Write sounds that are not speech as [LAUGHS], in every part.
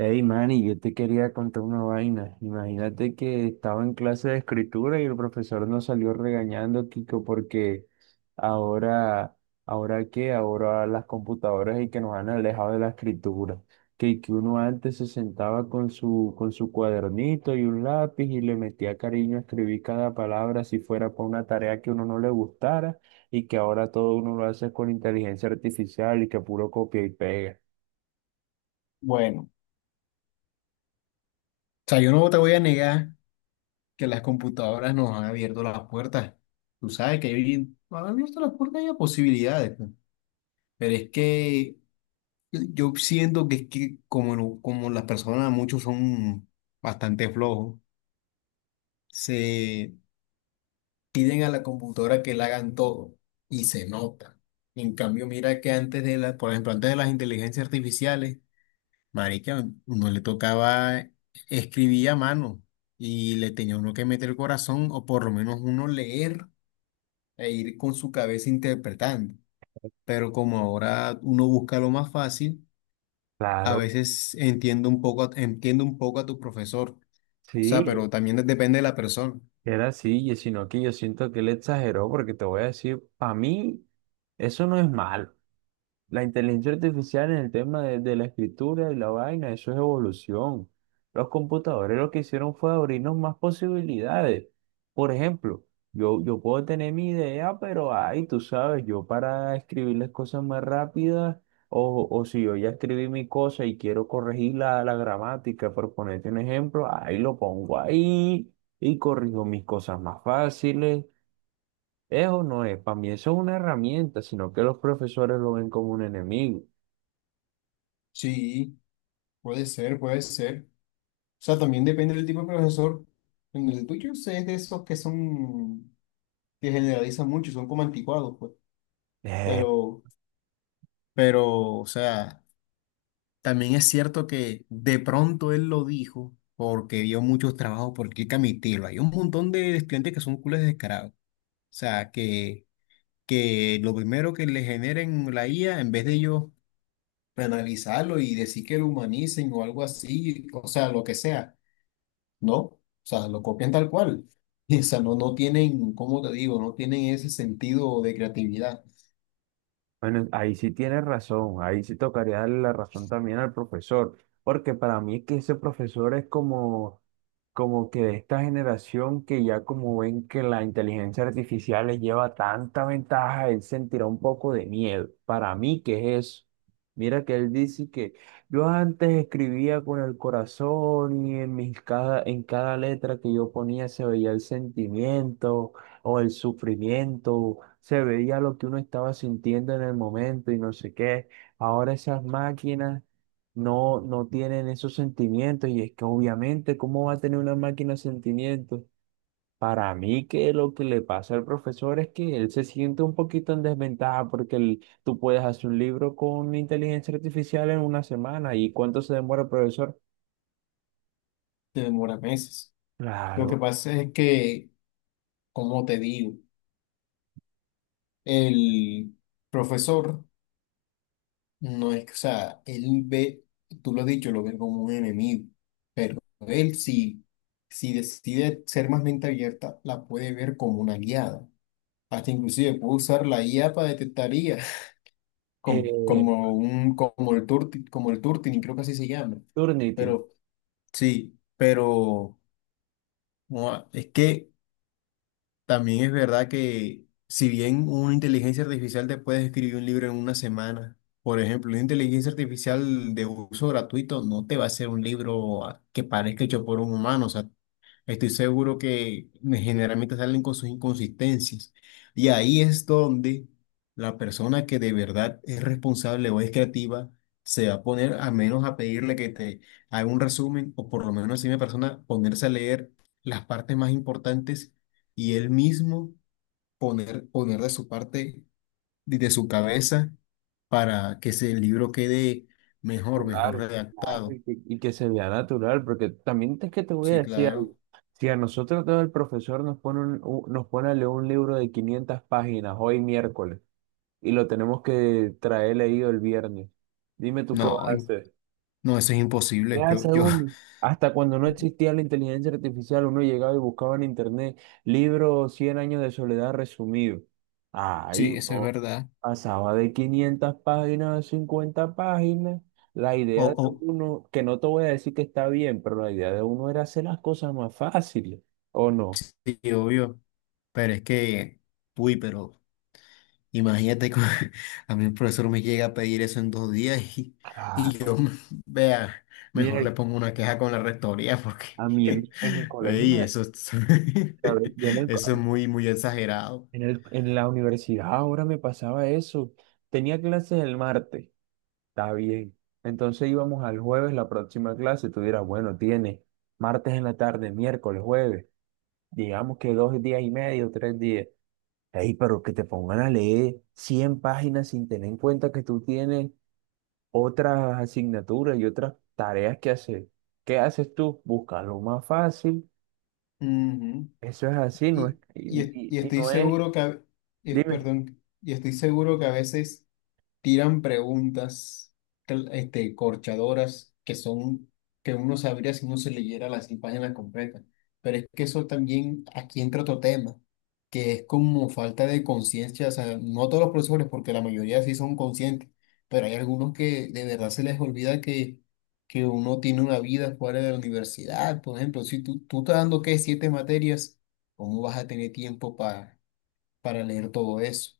Hey, Manny, yo te quería contar una vaina. Imagínate que estaba en clase de escritura y el profesor nos salió regañando, Kiko, porque ahora, ¿ahora qué? Ahora las computadoras y que nos han alejado de la escritura. Que uno antes se sentaba con su cuadernito y un lápiz y le metía cariño a escribir cada palabra si fuera para una tarea que uno no le gustara, y que ahora todo uno lo hace con inteligencia artificial y que puro copia y pega. Bueno, o sea, yo no te voy a negar que las computadoras nos han abierto las puertas. Tú sabes que nos han abierto las puertas y a posibilidades, pues. Pero es que yo siento que es que como, como las personas, muchos son bastante flojos, se piden a la computadora que le hagan todo y se nota. En cambio, mira que antes de la, por ejemplo, antes de las inteligencias artificiales, marica, uno le tocaba escribir a mano y le tenía uno que meter el corazón o por lo menos uno leer e ir con su cabeza interpretando. Pero como ahora uno busca lo más fácil, a Claro. veces entiendo un poco, entiendo un poco a tu profesor. O sea, Sí. pero también depende de la persona. Era así, y sino que yo siento que él exageró, porque te voy a decir, para mí, eso no es malo. La inteligencia artificial en el tema de la escritura y la vaina, eso es evolución. Los computadores lo que hicieron fue abrirnos más posibilidades. Por ejemplo, yo puedo tener mi idea, pero ay, tú sabes, yo para escribirles cosas más rápidas, o si yo ya escribí mi cosa y quiero corregir la gramática, por ponerte un ejemplo, ahí lo pongo ahí y corrijo mis cosas más fáciles. Eso no es, para mí eso es una herramienta, sino que los profesores lo ven como un enemigo. Sí, puede ser. O sea, también depende del tipo de profesor. En el tuyo sé es de esos que son, que generalizan mucho, son como anticuados, pues. Eh, Pero Pero, o sea, también es cierto que de pronto él lo dijo porque vio muchos trabajos por aquí Camitilo. Hay un montón de estudiantes que son culos descarados. O sea, que lo primero que le generen la IA, en vez de ellos penalizarlo y decir que lo humanicen o algo así, o sea, lo que sea, no. O sea, lo copian tal cual. [LAUGHS] O sea, no tienen, ¿cómo te digo? No tienen ese sentido de creatividad. bueno, ahí sí tienes razón, ahí sí tocaría darle la razón también al profesor, porque para mí es que ese profesor es como, como que de esta generación que ya como ven que la inteligencia artificial les lleva tanta ventaja, él sentirá un poco de miedo. Para mí, ¿qué es eso? Mira que él dice que yo antes escribía con el corazón y en mis cada, en cada letra que yo ponía se veía el sentimiento, o el sufrimiento, se veía lo que uno estaba sintiendo en el momento y no sé qué. Ahora esas máquinas no tienen esos sentimientos y es que obviamente, ¿cómo va a tener una máquina sentimientos? Para mí que lo que le pasa al profesor es que él se siente un poquito en desventaja porque el- tú puedes hacer un libro con inteligencia artificial en una semana. ¿Y cuánto se demora el profesor? Te demora meses. Lo que Claro. pasa es que, como te digo? El profesor no es que, o sea, él ve, tú lo has dicho, lo ve como un enemigo, pero él si, si decide ser más mente abierta, la puede ver como una aliada. Hasta inclusive puede usar la IA para detectar IA, [LAUGHS] como, Eh, como, un, como el Turti, como el Turtini, creo que así se llama. Turnitin. Pero sí, pero no, es que también es verdad que si bien una inteligencia artificial te puede escribir un libro en 1 semana, por ejemplo, una inteligencia artificial de uso gratuito no te va a hacer un libro que parezca hecho por un humano, o sea, estoy seguro que generalmente salen con sus inconsistencias. Y ahí es donde la persona que de verdad es responsable o es creativa se va a poner a menos a pedirle que te haga un resumen o por lo menos si una persona ponerse a leer las partes más importantes y él mismo poner de su parte, de su cabeza para que ese libro quede mejor Natural, claro, redactado. Y que se vea natural, porque también es que te voy a Sí, decir algo. claro. Si a nosotros todo el profesor nos pone un, u- nos pone a leer un libro de 500 páginas hoy miércoles y lo tenemos que traer leído el viernes, dime tú qué vas No, a hacer. no, eso es imposible. Ya, Yo, yo. según, hasta cuando no [LAUGHS] existía la inteligencia artificial, uno llegaba y buscaba en internet libros 100 años de soledad resumido. Ahí Sí, eso es uno verdad. pasaba de 500 páginas a 50 páginas. La O, idea de o, uno, que no te voy a decir que está bien, pero la idea de uno era hacer las cosas más fáciles, ¿o no? sí, obvio. Pero es que, uy, pero imagínate que [LAUGHS] a mí el profesor me llega a pedir eso en 2 días y yo, Claro. [LAUGHS] vea, mejor le Mire, pongo una queja con la rectoría porque, a mí [LAUGHS] en mi colegio, ey, me- ¿sabe? Yo en [LAUGHS] el co- eso es muy exagerado. en el- en la universidad ahora me pasaba eso. Tenía clases el martes. Está bien. Entonces íbamos al jueves, la próxima clase. Tú dirás, bueno, tiene martes en la tarde, miércoles, jueves. Digamos que dos días y medio, tres días. Ey, pero que te pongan a leer 100 páginas sin tener en cuenta que tú tienes otras asignaturas y otras tareas que hacer. ¿Qué haces tú? Busca lo más fácil. Ujú. Eso es así, no es, Y, y, y- y y estoy no es, seguro que, dime. perdón, y estoy seguro que a veces... tiran preguntas este, corchadoras que son que uno sabría si uno se leyera las 100 páginas completas. Pero es que eso también aquí entra otro tema, que es como falta de conciencia. O sea, no todos los profesores, porque la mayoría sí son conscientes, pero hay algunos que de verdad se les olvida que uno tiene una vida fuera de la universidad. Por ejemplo, si tú estás dando, ¿qué? 7 materias, ¿cómo vas a tener tiempo para leer todo eso,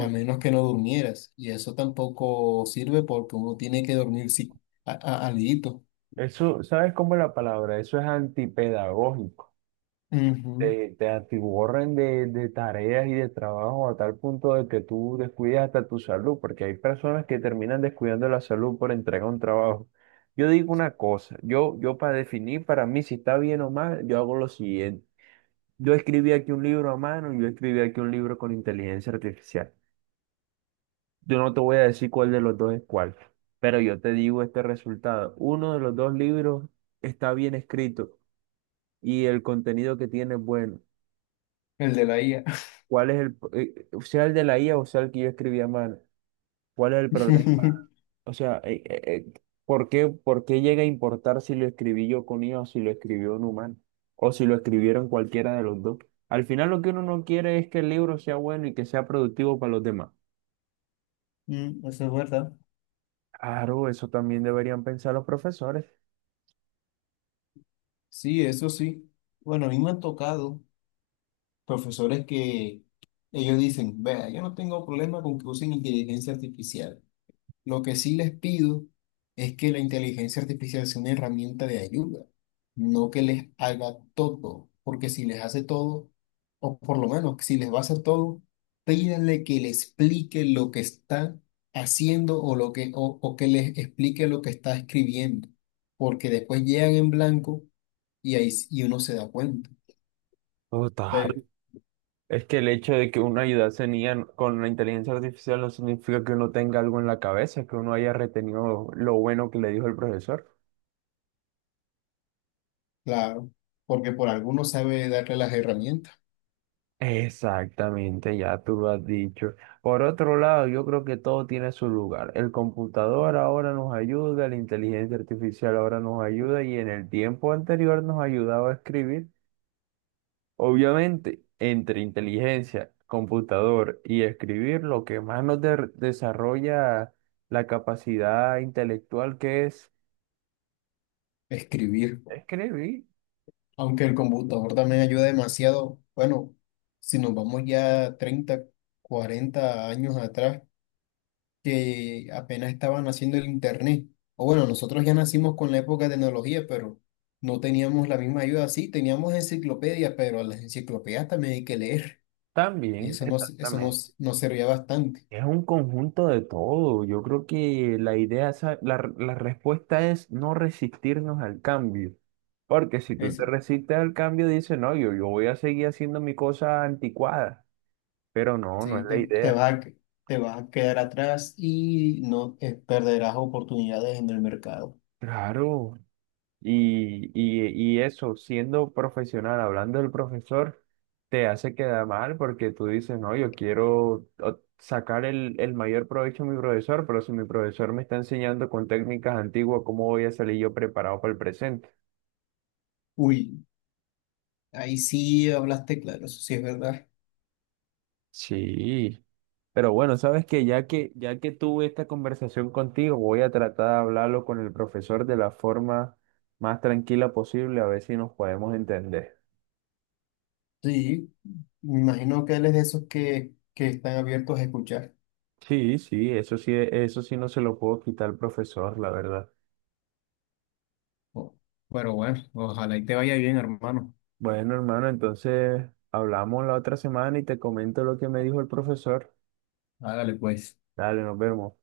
a menos que no durmieras. Y eso tampoco sirve porque uno tiene que dormir sí, alguito. Eso, ¿sabes cómo es la palabra? Eso es antipedagógico. Ujú. Te atiborran de tareas y de trabajo a tal punto de que tú descuidas hasta tu salud, porque hay personas que terminan descuidando la salud por entregar un trabajo. Yo digo una cosa, yo para definir para mí si está bien o mal, yo hago lo siguiente. Yo escribí aquí un libro a mano y yo escribí aquí un libro con inteligencia artificial. Yo no te voy a decir cuál de los dos es cuál, pero yo te digo este resultado. Uno de los dos libros está bien escrito y el contenido que tiene es bueno. El de la IA. ¿Cuál es el, sea el de la IA o sea el que yo escribía mal? ¿Cuál es el problema? [LAUGHS] O sea, eh, por qué llega a importar si lo escribí yo con IA o si lo escribió un humano? O si lo escribieron cualquiera de los dos. Al final lo que uno no quiere es que el libro sea bueno y que sea productivo para los demás. Mm, eso es verdad. Claro, eso también deberían pensar los profesores. Sí, eso sí. Bueno, a mí me han tocado profesores que ellos dicen, vea, yo no tengo problema con que usen inteligencia artificial. Lo que sí les pido es que la inteligencia artificial sea una herramienta de ayuda, no que les haga todo, porque si les hace todo, o por lo menos si les va a hacer todo, pídanle que le explique lo que está haciendo o, lo que, o que les explique lo que está escribiendo, porque después llegan en blanco y ahí y uno se da cuenta. Total. Pero, Es que el hecho de que uno ayudase en IA con la inteligencia artificial no significa que uno tenga algo en la cabeza, que uno haya retenido lo bueno que le dijo el profesor. claro, porque por alguno sabe darle las herramientas, Exactamente, ya tú lo has dicho. Por otro lado, yo creo que todo tiene su lugar. El computador ahora nos ayuda, la inteligencia artificial ahora nos ayuda y en el tiempo anterior nos ayudaba a escribir. Obviamente, entre inteligencia, computador y escribir, lo que más nos de- desarrolla la capacidad intelectual que es escribir. escribir Aunque el computador también ayuda demasiado, bueno, si nos vamos ya 30, 40 años atrás, que apenas estaba naciendo el Internet. O bueno, nosotros ya nacimos con la época de tecnología, pero no teníamos la misma ayuda. Sí, teníamos enciclopedias, pero a las enciclopedias también hay que leer. Y también, eso nos, eso exactamente. nos, nos servía bastante. Es un conjunto de todo. Yo creo que la idea, sa- la, r- la respuesta es no resistirnos al cambio. Porque si tú te Eso, resistes al cambio, dices, no, yo voy a seguir haciendo mi cosa anticuada. Pero no, no es sí, la te idea. vas a, te vas a quedar atrás y no perderás oportunidades en el mercado. Claro. Y eso, siendo profesional, hablando del profesor, te hace quedar mal porque tú dices, no, yo quiero o- sacar el mayor provecho a mi profesor, pero si mi profesor me está enseñando con técnicas antiguas, ¿cómo voy a salir yo preparado para el presente? Uy. Ahí sí hablaste claro, eso sí es verdad. Sí, pero bueno, sabes que ya que tuve esta conversación contigo, voy a tratar de hablarlo con el profesor de la forma más tranquila posible, a ver si nos podemos entender. Sí, me imagino que él es de esos que están abiertos a escuchar. Sí, sí, eso sí, eso sí no se lo puedo quitar al profesor, la verdad. Oh, pero bueno, ojalá y te vaya bien, hermano. Bueno, hermano, entonces hablamos la otra semana y te comento lo que me dijo el profesor. Hágale pues. Dale, nos vemos.